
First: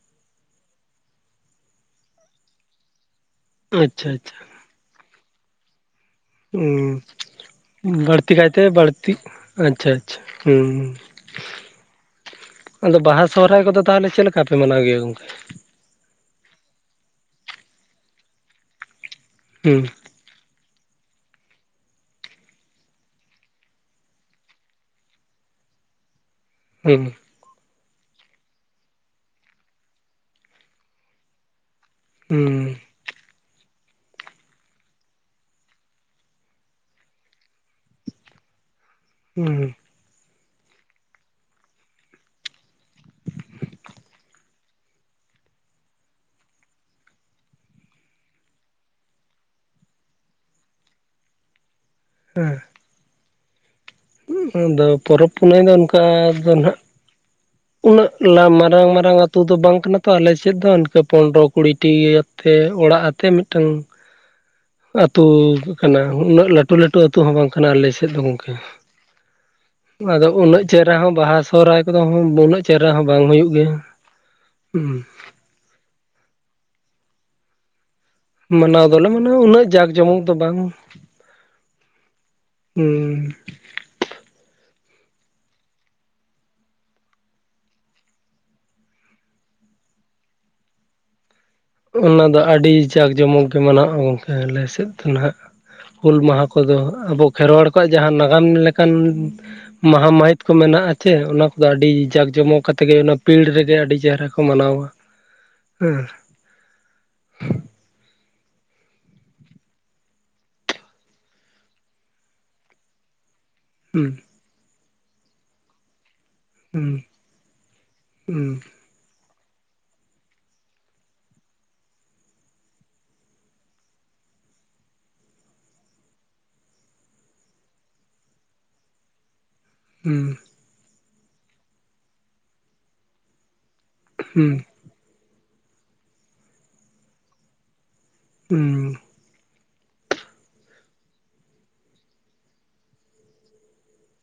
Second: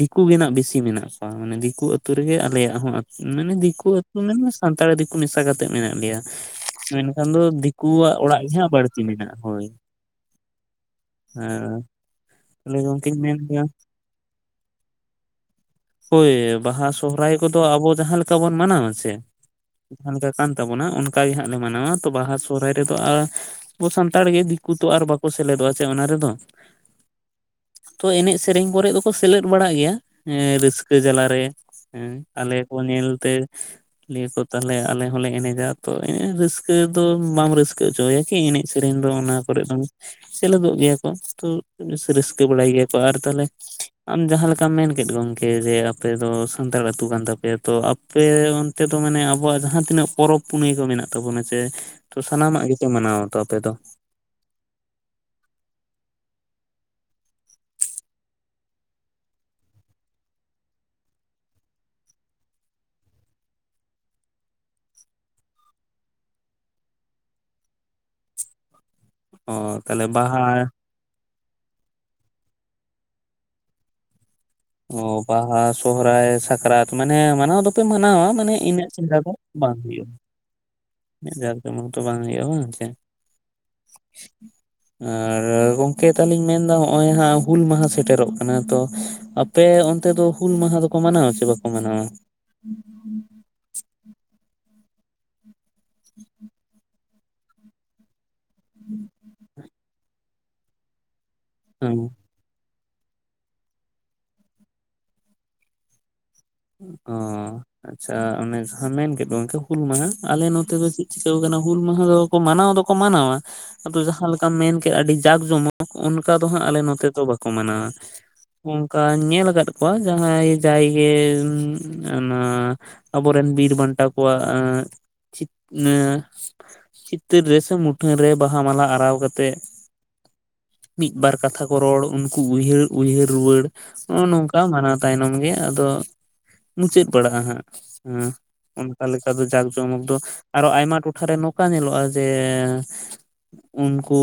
ᱫᱤᱠᱩ ᱜᱮᱱᱟᱜ ᱵᱮᱥᱤ ᱢᱮᱱᱟᱜ ᱠᱚᱣᱟ ᱢᱟᱱᱮ ᱫᱤᱠᱩ ᱟᱹᱛᱩ ᱨᱮᱜᱮ ᱟᱞᱮᱭᱟᱜ ᱦᱚᱸ ᱟᱹᱛᱩ ᱢᱟᱱᱮ ᱫᱤᱠᱩ ᱟᱪᱪᱷᱟ ᱟᱹᱛᱩ ᱢᱮᱱ ᱟᱪᱪᱷᱟ ᱥᱟᱱᱛᱟᱲᱤ ᱫᱤᱠᱩ ᱢᱮᱥᱟ ᱠᱟᱛᱮᱜ ᱢᱮᱱᱟᱜ ᱞᱮᱭᱟ ᱦᱩᱸ ᱢᱮᱱᱠᱷᱟᱱ ᱫᱚ ᱫᱤᱠᱩᱣᱟᱜ ᱵᱟᱹᱲᱛᱤ ᱚᱲᱟᱜ ᱠᱟᱭᱛᱮ ᱜᱮᱦᱟᱸᱜ ᱵᱟᱹᱲᱛᱤ ᱢᱮᱱᱟᱜᱼᱟ ᱦᱳᱭ ᱟᱪᱪᱷᱟ ᱟᱪᱪᱷᱟ ᱦᱩᱸ ᱦᱮᱸ ᱟᱫᱚ ᱵᱟᱦᱟ ᱥᱚᱨᱦᱟᱭ ᱠᱚᱫᱚ ᱛᱟᱦᱚᱞᱮ ᱪᱮᱫᱞᱮᱠᱟ ᱯᱮ ᱢᱟᱱᱟᱣ ᱜᱮᱭᱟ ᱜᱚᱢᱠᱮ ᱦᱳᱭ ᱵᱟᱦᱟ ᱥᱚᱦᱨᱟᱭ ᱠᱚᱫᱚ ᱟᱵᱚ ᱡᱟᱦᱟᱸ ᱞᱮᱠᱟ ᱵᱚᱱ ᱢᱟᱱᱟᱣᱟᱥᱮ ᱦᱩᱸ [inaudible] ᱠᱟᱱ ᱛᱟᱵᱚᱱᱟ ᱚᱱᱠ ᱜᱮ ᱦᱟᱸᱜ ᱞᱮ ᱢᱟᱱᱟᱣᱟ ᱛᱚ ᱵᱟᱦᱟ ᱥᱚᱦᱨᱟᱭ ᱨᱮᱫᱚ ᱟᱨ ᱟᱵᱚ ᱥᱟᱱᱛᱟᱲ ᱜᱮ ᱫᱤᱠᱩ ᱟᱨ ᱵᱟᱠᱚ ᱥᱮᱞᱮᱫᱚᱜᱼᱟ ᱥᱮ ᱚᱱᱟ ᱨᱮᱫᱚ ᱦᱩᱸ ᱛᱚ ᱮᱱᱮᱡ ᱥᱮᱨᱮᱧ ᱠᱚᱨᱮ ᱫᱚᱠᱚ ᱥᱮᱞᱮᱫ ᱵᱟᱲᱟᱜ ᱜᱮᱭᱟ ᱨᱟᱹᱥᱠᱟᱹ ᱡᱟᱞᱟ ᱨᱮ ᱦᱮᱸ ᱦᱩᱸ ᱟᱞᱮ ᱠᱚ ᱧᱮᱞ ᱛᱮ ᱞᱟ. ᱭᱟ ᱠᱚ ᱛᱟᱦᱚᱞᱮ ᱟᱞᱮ ᱦᱚᱞᱮ ᱮᱱᱮᱡᱟ ᱛᱚ ᱮᱸ ᱨᱟᱹᱥᱠᱟᱹ ᱫᱚ ᱵᱟᱢ ᱨᱟᱹᱥᱠᱟᱹ ᱚᱪᱚ ᱟᱭᱟ ᱠᱤ ᱮᱱᱮᱡ ᱥᱮᱨᱮᱧ ᱫᱚ ᱚᱱᱟ ᱦᱩᱸ ᱠᱚᱨᱮ ᱫᱚ ᱥᱮᱞᱮᱫᱚᱜ ᱜᱮᱭᱟ ᱠᱚ ᱛᱚ ᱨᱟᱹᱥᱠᱟᱹ ᱵᱟᱲᱟᱭ ᱜᱮᱭᱟ ᱠᱚ, ᱟᱨ ᱛᱟᱦᱚᱞᱮ ᱟᱢ ᱡᱟᱦᱟᱸ ᱞᱮᱠᱟᱢ ᱢᱮᱱ ᱠᱮᱫ ᱜᱚᱝᱠᱮ ᱡᱮ ᱟᱯᱮ ᱫᱚ ᱥᱟᱱᱛᱟᱲ ᱟᱹᱛᱩ ᱠᱟᱱ ᱛᱟᱯᱮᱭᱟ ᱛᱚ ᱟ ᱯᱮ ᱚᱱᱛᱮ ᱫᱚ ᱢᱟᱱᱮ ᱟᱵᱚᱣᱟᱜ ᱡᱟᱦᱟᱸ ᱛᱤᱱᱟᱹᱜ ᱯᱚᱨᱚᱵᱽ ᱯᱩᱱᱟᱹᱭ ᱠᱚ ᱢᱮᱱᱟᱜ ᱛᱟᱵᱚᱱᱟ ᱡᱮ ᱛᱚ ᱥᱟᱱᱟᱢᱟᱜ ᱜᱮᱯᱮ ᱢᱟᱱᱟᱣᱟ ᱛᱚ ᱟᱯᱮ ᱫᱚ? ᱩᱸ ᱫᱚ ᱯᱚᱨᱚᱵ ᱯᱩᱨᱟᱹᱭ ᱫᱚ ᱚᱱᱠᱟ ᱫᱚ ᱱᱟᱦᱟᱸᱜ ᱩᱱᱟᱹᱜ ᱞᱟᱢ ᱢᱟᱨᱟᱝ ᱢᱟᱨᱟᱝ ᱟᱛᱩ ᱫᱚ ᱵᱟᱝ ᱠᱟᱱᱟ ᱛᱚ, ᱟᱞᱮ ᱥᱮᱫ ᱫᱚ ᱤᱱᱠᱟᱹ ᱯᱚᱱᱨᱚ ᱠᱩᱲᱤᱴᱤ ᱛᱮ ᱚᱲᱟᱜ ᱟᱛᱮ ᱢᱤᱫ ᱴᱟᱝ ᱟᱹᱛᱩ ᱠᱟᱱᱟ, ᱩᱱᱟᱹᱜ ᱞᱟᱹᱴᱩ ᱞᱟᱹᱴᱩ ᱟᱹᱛᱩ ᱦᱚᱸ ᱵᱟᱝ ᱠᱟᱱᱟ ᱟᱞᱮ ᱥᱮᱫ ᱫᱚ ᱜᱚᱝᱠᱮ᱾ ᱚ ᱛᱟᱦᱚᱞᱮ ᱟᱫᱚ ᱵᱟᱦᱟ ᱩᱱᱟᱹᱜ ᱪᱮᱦᱨᱟ ᱦᱚᱸ ᱵᱟᱦᱟ ᱥᱚᱦᱟᱭ ᱠᱚᱫᱚ ᱩᱱᱟᱹᱜ ᱪᱮᱨᱦᱟ ᱦᱚᱸ ᱵᱟᱝ ᱦᱩᱭᱩᱜ ᱜᱮᱭᱟ᱾ ᱦᱩᱸ ᱚᱸ ᱵᱟᱦᱟ ᱥᱚᱦᱨᱟᱭ ᱥᱟᱠᱨᱟᱛ ᱢᱟᱱᱮ ᱢᱟᱱᱟᱣ ᱫᱚᱯᱮ ᱢᱟᱱᱟᱣᱟ, ᱢᱟᱱᱮ ᱢᱟᱱᱟᱣ ᱤᱱᱟᱹᱜ ᱫᱚᱞᱮ ᱪᱮᱦᱨᱟ ᱢᱟᱱᱟ ᱩᱱᱟᱹᱜ ᱡᱟᱸᱠ ᱡᱚᱢᱚᱠ ᱫᱚ ᱵᱟᱝ᱾ ᱩᱱᱟᱹᱜ ᱡᱟᱠ ᱡᱚᱢᱚᱠ ᱫᱚ ᱵᱟᱝ ᱜᱮᱭᱟ ᱵᱟᱝ ᱪᱮ? ᱦᱩᱸ [inaudible] ᱟᱨ ᱜᱚᱝᱠᱮ ᱛᱟᱦᱞᱮᱧ ᱢᱮᱱ ᱫᱟ ᱦᱚᱸᱜᱼᱚᱭ ᱦᱟᱸᱜ ᱦᱩᱞ ᱢᱟᱦᱟ ᱥᱮᱴᱮᱨᱚᱜ ᱠᱟᱱᱟ ᱛᱚ ᱟᱯᱮ ᱚᱱᱛᱮ ᱫᱚ ᱦᱩᱞ ᱢᱟᱦᱟ ᱫᱚᱠᱚ ᱢᱟᱱᱟᱣᱟ ᱪᱮ ᱵᱟ ᱚᱱᱟ ᱫᱚ ᱟᱹᱰᱤ ᱡᱟᱠ ᱡᱚᱢᱚᱠ ᱜᱮ ᱢᱟᱱᱟᱜᱼᱟ ᱜᱚᱝᱠᱮ ᱟᱞᱮ ᱥᱮᱫ ᱫᱚ ᱱᱟᱦᱟᱸᱜ᱾ ᱦᱩᱞ ᱢᱟᱦᱟ ᱠᱚᱫᱚ ᱦᱟᱸᱜ ᱟᱵᱚ ᱠᱷᱮᱨᱣᱟᱲ ᱠᱚᱣᱟᱜ ᱡᱟᱦᱟᱸ ᱱᱟᱜᱟᱢ ᱞᱮᱠᱟᱱ ᱢᱟᱦᱟ ᱢᱟᱹᱦᱤᱛ ᱠᱚ ᱢᱮᱱᱟᱜᱼᱟ ᱟᱪᱮ, ᱚᱱᱟ ᱫᱚ ᱟᱹᱰᱤ ᱦᱮᱸ ᱡᱟᱠ ᱡᱚᱢᱚᱠ ᱠᱟᱛᱮ ᱜᱮ ᱚᱱᱟ ᱯᱤᱲ ᱨᱮᱜᱮ ᱟᱹᱰᱤ ᱪᱮᱦᱨᱟ ᱠᱚ ᱢᱟᱱᱟᱣᱟ ᱦᱮᱸ᱾ ᱩ ᱚ᱾ ᱟᱪᱪᱷᱟ ᱚᱱᱮ ᱠᱟᱛᱷᱟᱢ ᱢᱮᱱ ᱠᱮᱫ ᱫᱚ ᱜᱚᱝᱠᱮ ᱦᱩᱞ ᱢᱟᱦᱟ ᱟᱞᱮ ᱱᱚᱛᱮ ᱫᱚ ᱪᱮᱫ ᱪᱤᱠᱟᱹᱣ ᱟᱠᱟᱱᱟ ᱦᱩᱞ ᱢᱟᱦᱟ ᱫᱚ ᱠᱚ ᱢᱟᱱᱟᱣ ᱫᱚᱠᱚ ᱢᱟᱱᱟᱣᱟ, ᱟᱫᱚ ᱦᱩᱸ ᱡᱟᱦᱟᱸ ᱞᱮᱠᱟᱢ ᱢᱮᱱ ᱠᱮᱜ ᱟᱹᱰᱤ ᱡᱟᱠ ᱡᱚᱢᱚᱠ ᱚᱱᱠᱟ ᱫᱚ ᱦᱟᱸᱜ ᱟᱞᱮ ᱱᱚᱛᱮ ᱫᱚ ᱵᱟ ᱠᱚ ᱢᱟᱱᱟᱣᱟ ᱦᱩᱸ ᱚᱝᱠᱟ ᱧᱮᱞ ᱠᱟᱫ ᱠᱚᱣᱟ ᱡᱟᱦᱟᱸᱭ ᱡᱟᱭᱜᱮ ᱩᱸ ᱚᱱᱟ ᱟᱵᱚ ᱨᱮᱱ ᱵᱤᱨ ᱵᱟᱱᱴᱟ ᱠᱚᱣᱟᱜ ᱟᱸ ᱪᱤᱛ ᱧᱮ ᱪᱤᱛᱟᱹᱨ ᱨᱮᱥᱮ ᱢᱩᱴᱷᱟᱹᱱ ᱨᱮ ᱵᱟᱦᱟ ᱢᱟᱞᱟ ᱟᱨᱟᱣ ᱠᱟᱛᱮᱜ ᱦᱩᱸ᱾ ᱢᱤᱫ ᱵᱟᱨ ᱠᱟᱛᱷᱟ ᱠᱚ ᱨᱚᱲ ᱩᱱᱠᱩ ᱩᱭᱦᱟᱹᱨ ᱩᱭᱦᱟᱹᱨ ᱨᱩᱣᱟᱹᱲ ᱱᱚᱜᱼᱚ ᱦᱩᱸ ᱱᱚᱝᱠᱟ ᱢᱟᱱᱟ ᱛᱟᱭᱱᱚᱢ ᱜᱮ ᱟᱫᱚ ᱢᱩᱪᱟᱹᱫ ᱵᱟᱲᱟᱜᱼᱟ ᱦᱟᱸᱜ ᱟᱸ ᱦᱩᱸ ᱚᱱᱠᱟ ᱞᱮᱠᱟ ᱫᱚ ᱡᱟᱠ ᱡᱚᱢᱚᱠ ᱫᱚ ᱟᱨᱚ ᱟᱭᱢᱟ ᱴᱚᱴᱷᱟᱨᱮ ᱱᱚᱠᱟ ᱧᱮᱞᱚᱜᱼᱟ ᱡᱮ ᱩᱱᱠᱩ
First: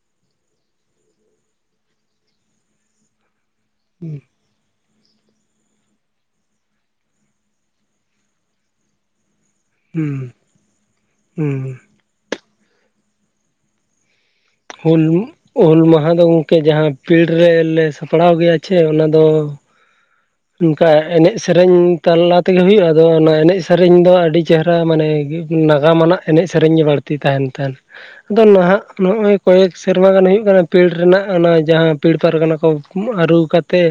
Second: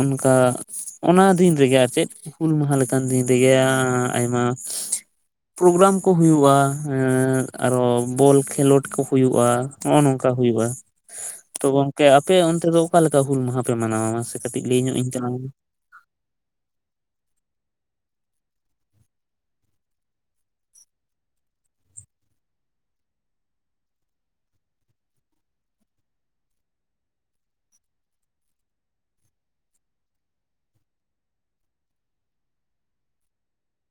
ᱚᱱᱠᱟ ᱚᱱᱟ ᱫᱤᱱ ᱨᱮᱜᱮ ᱟᱨ ᱪᱮᱫ ᱦᱩᱞ ᱢᱟᱦᱟ ᱞᱮᱠᱟᱱ ᱫᱤᱱ ᱨᱮᱜᱮ ᱟᱸ ᱦᱩᱸ ᱟᱭᱢᱟ ᱯᱨᱳᱜᱨᱟᱢ ᱠᱚ ᱦᱩᱭᱩᱭᱩᱜᱼᱟ᱾ ᱦᱮᱸ ᱟᱨᱚ ᱵᱚᱞ ᱠᱷᱮᱞᱳᱰ ᱠᱚ ᱦᱩᱭᱩᱜᱼᱟ ᱱᱚᱜᱼᱚ ᱱᱚᱝᱠᱟ ᱦᱩᱸ ᱦᱩᱭᱩᱜᱼᱟ᱾ ᱦᱩᱸ ᱛᱚ ᱜᱚᱝᱠᱮ ᱟᱯᱮ ᱚᱱᱛᱮ ᱫᱚ ᱚᱠᱟ ᱞᱮᱠᱟ ᱦᱩᱞ ᱢᱟᱦᱟ ᱯᱮ ᱢᱟᱱᱟᱣᱟ ᱢᱟᱥᱮ ᱠᱟᱹᱴᱤᱡ ᱞᱟᱹᱭ ᱧᱚᱜ ᱦᱩᱞ ᱤᱧ ᱛᱟᱞᱟᱝ ᱢᱮ ᱦᱩᱞ ᱢᱟᱦᱟ ᱫᱚ ᱜᱚᱝᱠᱮ ᱡᱟᱦᱟᱸ ᱯᱤᱲ ᱨᱮᱞᱮ ᱥᱟᱯᱲᱟᱣ ᱜᱮᱭᱟ ᱪᱷᱮ ᱚᱱᱟ ᱫᱚ ᱚᱱᱠᱟ ᱮᱱᱮᱡ ᱥᱮᱨᱮᱧ ᱛᱟᱞᱟ ᱛᱮᱜᱮ ᱦᱩᱭᱩᱜᱼᱟ, ᱟᱫᱚ ᱚᱱᱟ ᱮᱱᱮᱡᱽ ᱥᱮᱨᱮᱧ ᱫᱚ ᱟᱹᱰᱤ ᱪᱮᱦᱨᱟ ᱢᱟᱱᱮ ᱜᱮ ᱱᱟᱜᱟᱢ ᱟᱱᱟᱜ ᱮᱱᱮᱡ ᱥᱮᱨᱮᱧ ᱜᱮ ᱵᱟᱹᱲᱛᱤ ᱛᱟᱦᱮᱸᱧ ᱛᱟᱦᱮᱸᱱ᱾ ᱟᱫᱚ ᱱᱟᱦᱟᱸᱜ ᱱᱚᱜᱼᱚᱭ ᱠᱚᱭᱮᱠ ᱥᱮᱨᱢᱟ ᱜᱟᱱ ᱦᱩᱭᱩᱜ ᱠᱟᱱᱟ ᱯᱤᱲ ᱨᱮᱱᱟᱜ ᱚᱱᱟ ᱡᱟᱦᱟᱸ ᱯᱤᱲ ᱯᱟᱨᱜᱟᱱᱟ ᱠᱚ ᱟᱹᱨᱩ ᱠᱟᱛᱮ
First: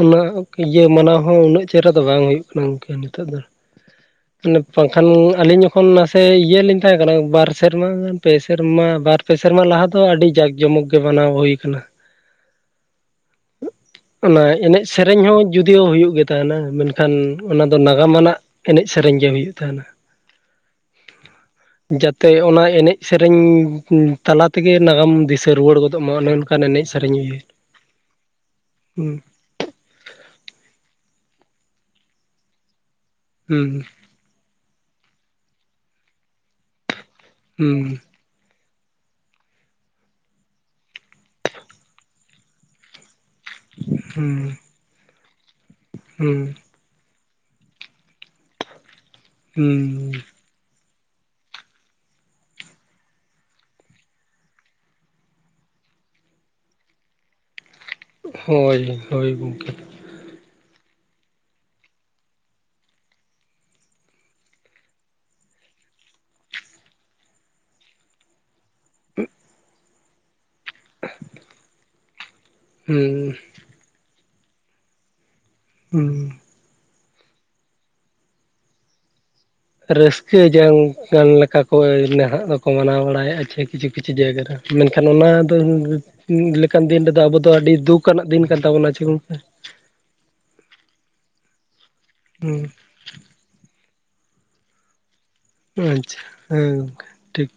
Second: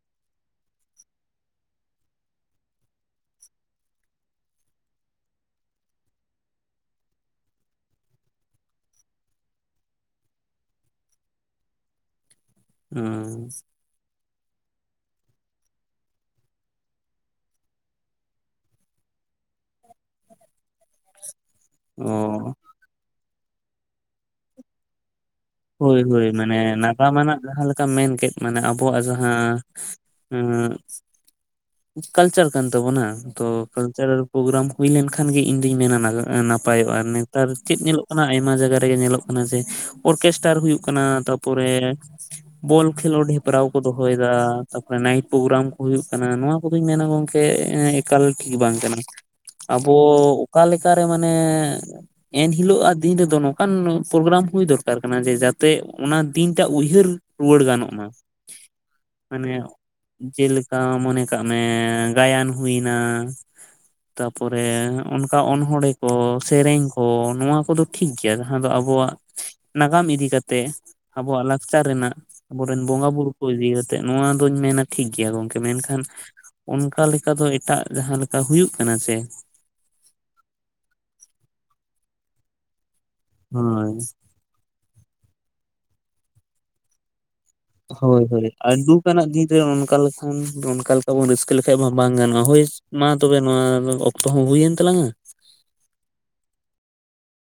ᱚᱱᱟ ᱤᱭᱟᱹ ᱢᱟᱱᱟᱣ ᱦᱚᱸ ᱩᱱᱟᱹᱜ ᱪᱮᱦᱨᱟ ᱫᱚ ᱵᱟᱝ ᱦᱩᱭᱩᱜ ᱠᱟᱱᱟ ᱜᱚᱝᱠᱮ ᱱᱤᱛᱚᱜ ᱫᱚ᱾ ᱚᱱᱮ ᱵᱟᱝ ᱠᱷᱟᱱ ᱟᱹᱞᱤᱧ ᱡᱚᱠᱷᱚᱱ ᱱᱟᱥᱮ ᱤᱭᱟᱹ ᱞᱤᱧ ᱛᱟᱦᱮᱸ ᱠᱟᱱᱟ, ᱵᱟᱨ ᱥᱮᱨᱢᱟ ᱜᱟᱱ ᱯᱮ ᱥᱮᱨᱢᱟ ᱵᱟᱨ ᱯᱮ ᱥᱮᱨᱢᱟ ᱞᱟᱦᱟ ᱫᱚ ᱟᱹᱰᱤ ᱡᱟᱠ ᱡᱚᱢᱚᱠ ᱜᱮ ᱵᱟᱱᱟᱣ ᱦᱩᱭ ᱠᱟᱱᱟ᱾ ᱟᱸ ᱚᱱᱟ ᱮᱱᱮᱡᱽ ᱥᱮᱨᱮᱧ ᱦᱚᱸ ᱡᱩᱫᱤᱭᱳ ᱦᱩᱭᱩᱜ ᱜᱮ ᱛᱟᱦᱮᱱᱟ ᱢᱮᱱ ᱠᱷᱟᱱ ᱚᱱᱟ ᱫᱚ ᱱᱟᱜᱟᱢ ᱟᱱᱟᱜ ᱮᱱᱮᱡᱽ ᱥᱮᱨᱮᱧ ᱜᱮ ᱦᱩᱭᱩᱜ ᱛᱟᱦᱮᱱᱟ᱾ [inaudible] ᱡᱟᱛᱮ ᱚ ᱚᱱᱟ ᱮᱱᱮᱡᱽ ᱥᱮᱨᱮᱧ ᱛᱟᱞᱟ ᱛᱮᱜᱮ ᱱᱟᱜᱟᱢ ᱫᱤᱥ ᱦᱳᱭ ᱦᱳᱭ ᱢᱟᱱᱮ ᱱᱟᱜᱟᱢᱟᱱᱟᱜ ᱡᱟᱦᱟᱸ ᱞᱮᱠᱟ ᱢᱮᱱ ᱠᱮᱫ ᱢᱟᱱᱮ ᱟᱵᱚᱣᱟᱜ ᱡᱟᱦᱟᱸ ᱮᱸ ᱠᱟᱞᱪᱟᱨ ᱠᱟᱱ ᱛᱟᱵᱚᱱᱟ ᱛᱚ ᱦᱩᱸ ᱠᱟᱞᱪᱟᱨᱟᱞ ᱯᱨᱳᱜᱨᱟᱢ ᱦᱩᱭ ᱞᱮᱱ ᱠᱷᱟᱱ ᱜᱮ ᱤᱧ ᱫᱩᱧ ᱢᱮᱱᱟ ᱱᱟᱜᱟ ᱱᱟᱯᱟᱭᱚᱜᱼᱟ ᱱᱮᱛᱟᱨ ᱪᱮᱫ ᱦᱩᱸ ᱧᱮᱞᱚᱜ ᱠᱟᱱᱟ ᱟᱭᱢᱟ ᱡᱟᱜᱟ ᱨᱮᱜᱮ ᱧᱮᱞᱚᱜ ᱠᱟᱱᱟ ᱡᱮ ᱚᱨᱠᱮᱥ ᱴᱟᱨ ᱦᱩᱭᱩᱜ ᱠᱟᱱᱟ ᱛᱟᱯᱚᱨᱮ ᱵᱚᱞ ᱠᱷᱮᱞᱳᱰ ᱦᱮᱯ ᱯᱨᱟᱣ ᱠᱚ ᱦᱩᱸ ᱦᱩᱸ ᱫᱚᱦᱚᱭᱮᱫᱟ ᱛᱟᱯᱚᱨᱮ ᱱᱟᱭᱤᱴ ᱯᱨᱳᱜᱨᱟᱢ ᱠᱚ ᱦᱩᱭᱩᱜ ᱠᱟᱱᱟ ᱦᱩᱸ ᱱᱚᱣᱟ ᱠᱚ ᱫᱚᱧ ᱢᱮᱱᱟ ᱜᱚᱝᱠᱮ ᱮᱠᱟᱞ ᱴᱷᱤᱠ ᱵᱟᱝ ᱠᱟᱱᱟ ᱟᱵᱚ ᱦᱩᱸ ᱚᱠᱟ ᱞᱮᱠᱟ ᱨᱮ ᱢᱟᱱᱮ ᱮᱱ ᱦᱤᱞᱳᱜᱼᱟ᱾ ᱫᱤᱱ ᱨᱮᱫᱚ ᱱᱚᱝᱠᱟᱱ ᱯᱨᱳᱜᱨᱟᱢ ᱦᱩᱭ ᱫᱚᱨᱠᱟᱨ ᱠᱟᱱᱟ ᱡᱮ ᱡᱟᱛᱮ ᱚᱱᱟ ᱫᱤᱱᱴᱟᱜ ᱩᱭᱦᱟᱹᱨ ᱨᱩᱣᱟᱹᱲ ᱜᱟᱱᱚᱜ ᱢᱟ ᱦᱳᱭ ᱦᱳᱭ ᱢᱟᱱᱮ ᱜᱚᱝᱠᱮ ᱡᱮᱞᱮᱠᱟ ᱢᱚᱱᱮ ᱠᱟᱜ ᱢᱮ ᱜᱟᱭᱟᱱ ᱦᱩᱭᱱᱟ ᱛᱟᱯᱚᱨᱮ ᱚᱱᱠᱟ ᱚᱱᱚᱲᱦᱮᱸ ᱠᱚ ᱥᱮᱨᱮᱧ ᱠᱚ ᱱᱚᱣᱟ ᱠᱚᱫᱚ ᱴᱷᱤᱠ ᱜᱮᱭᱟ ᱡᱟᱦᱟᱸ ᱫᱚ ᱟᱵᱚᱣᱟᱜ ᱱᱟᱜᱟᱢ ᱤᱫᱤ ᱠᱟᱛᱮ ᱟᱵᱚᱣᱟᱜ ᱞᱟᱠᱪᱟᱨ ᱨᱮᱱᱟᱜ ᱟᱵᱚᱨᱮᱱ ᱵᱚᱸᱜᱟ ᱦᱩᱸ ᱵᱩᱨᱩ ᱠᱚ ᱤᱫᱤ ᱠᱟ ᱛᱮᱜ ᱱᱚᱣᱟ ᱫᱚᱧ ᱢᱮᱱᱟ ᱴᱷᱤᱠ ᱜᱮᱭᱟ ᱜᱚᱝᱠᱮ ᱢᱮᱱᱠᱷᱟᱱ ᱦᱩᱸ ᱚᱱᱠᱟ ᱞᱮᱠᱟ ᱫᱚ ᱮᱴᱟᱜ ᱡᱟᱦᱟᱸ ᱞᱮᱠᱟ ᱦᱩᱭᱩᱜ ᱠᱟᱱᱟ ᱥᱮ ᱨᱟᱹᱥᱠᱟᱹ ᱡᱚᱝ ᱠᱟᱱ ᱞᱮᱠᱟ ᱠᱚ ᱱᱟᱦᱟᱜ ᱫᱚᱠᱚ ᱢᱟᱱᱟᱣ ᱵᱟᱲᱟᱭᱟ-ᱟ ᱴᱷᱤᱠ ᱠᱤᱪᱷᱩ ᱦᱳᱭ ᱠᱤᱪᱷᱩ ᱡᱟᱭᱜᱟ ᱨᱮ ᱢᱮᱱᱠᱷᱟᱱ ᱚᱱᱟ ᱫᱚ ᱢᱤᱫ ᱞᱮᱠᱟᱱ ᱫᱤᱱ ᱨᱮᱫᱚ ᱟᱵᱚ ᱫᱚ ᱟᱹᱰᱤ ᱫᱩᱠᱷ ᱟᱱᱟᱜ ᱫᱤᱱ ᱠᱟᱱ ᱛᱟᱵᱚᱱᱟ ᱪᱚ ᱜᱚᱝᱠᱮ ᱦᱟᱹᱭ ᱚᱱᱠᱟ ᱞᱮᱠᱷᱟᱱ ᱚᱱᱠᱟ ᱞᱮᱠᱟ ᱵᱚᱱ ᱨᱟᱹᱥᱠᱟᱹ ᱞᱮᱠᱷᱟᱡ ᱢᱟ ᱵᱟᱝ ᱜᱟᱱᱚᱜ-ᱟ ᱦᱩᱸ ᱦᱳᱭ ᱢᱟ ᱛᱚᱵᱮ ᱱᱚᱣᱟ ᱚᱠᱛᱚ ᱦᱚᱸ ᱦᱩᱭᱮᱱ ᱛᱟᱞᱟᱝᱼᱟ᱾ ᱟᱪᱪᱷᱟ ᱦᱮᱸ ᱜᱚᱝᱠᱮ ᱴᱷᱤᱠ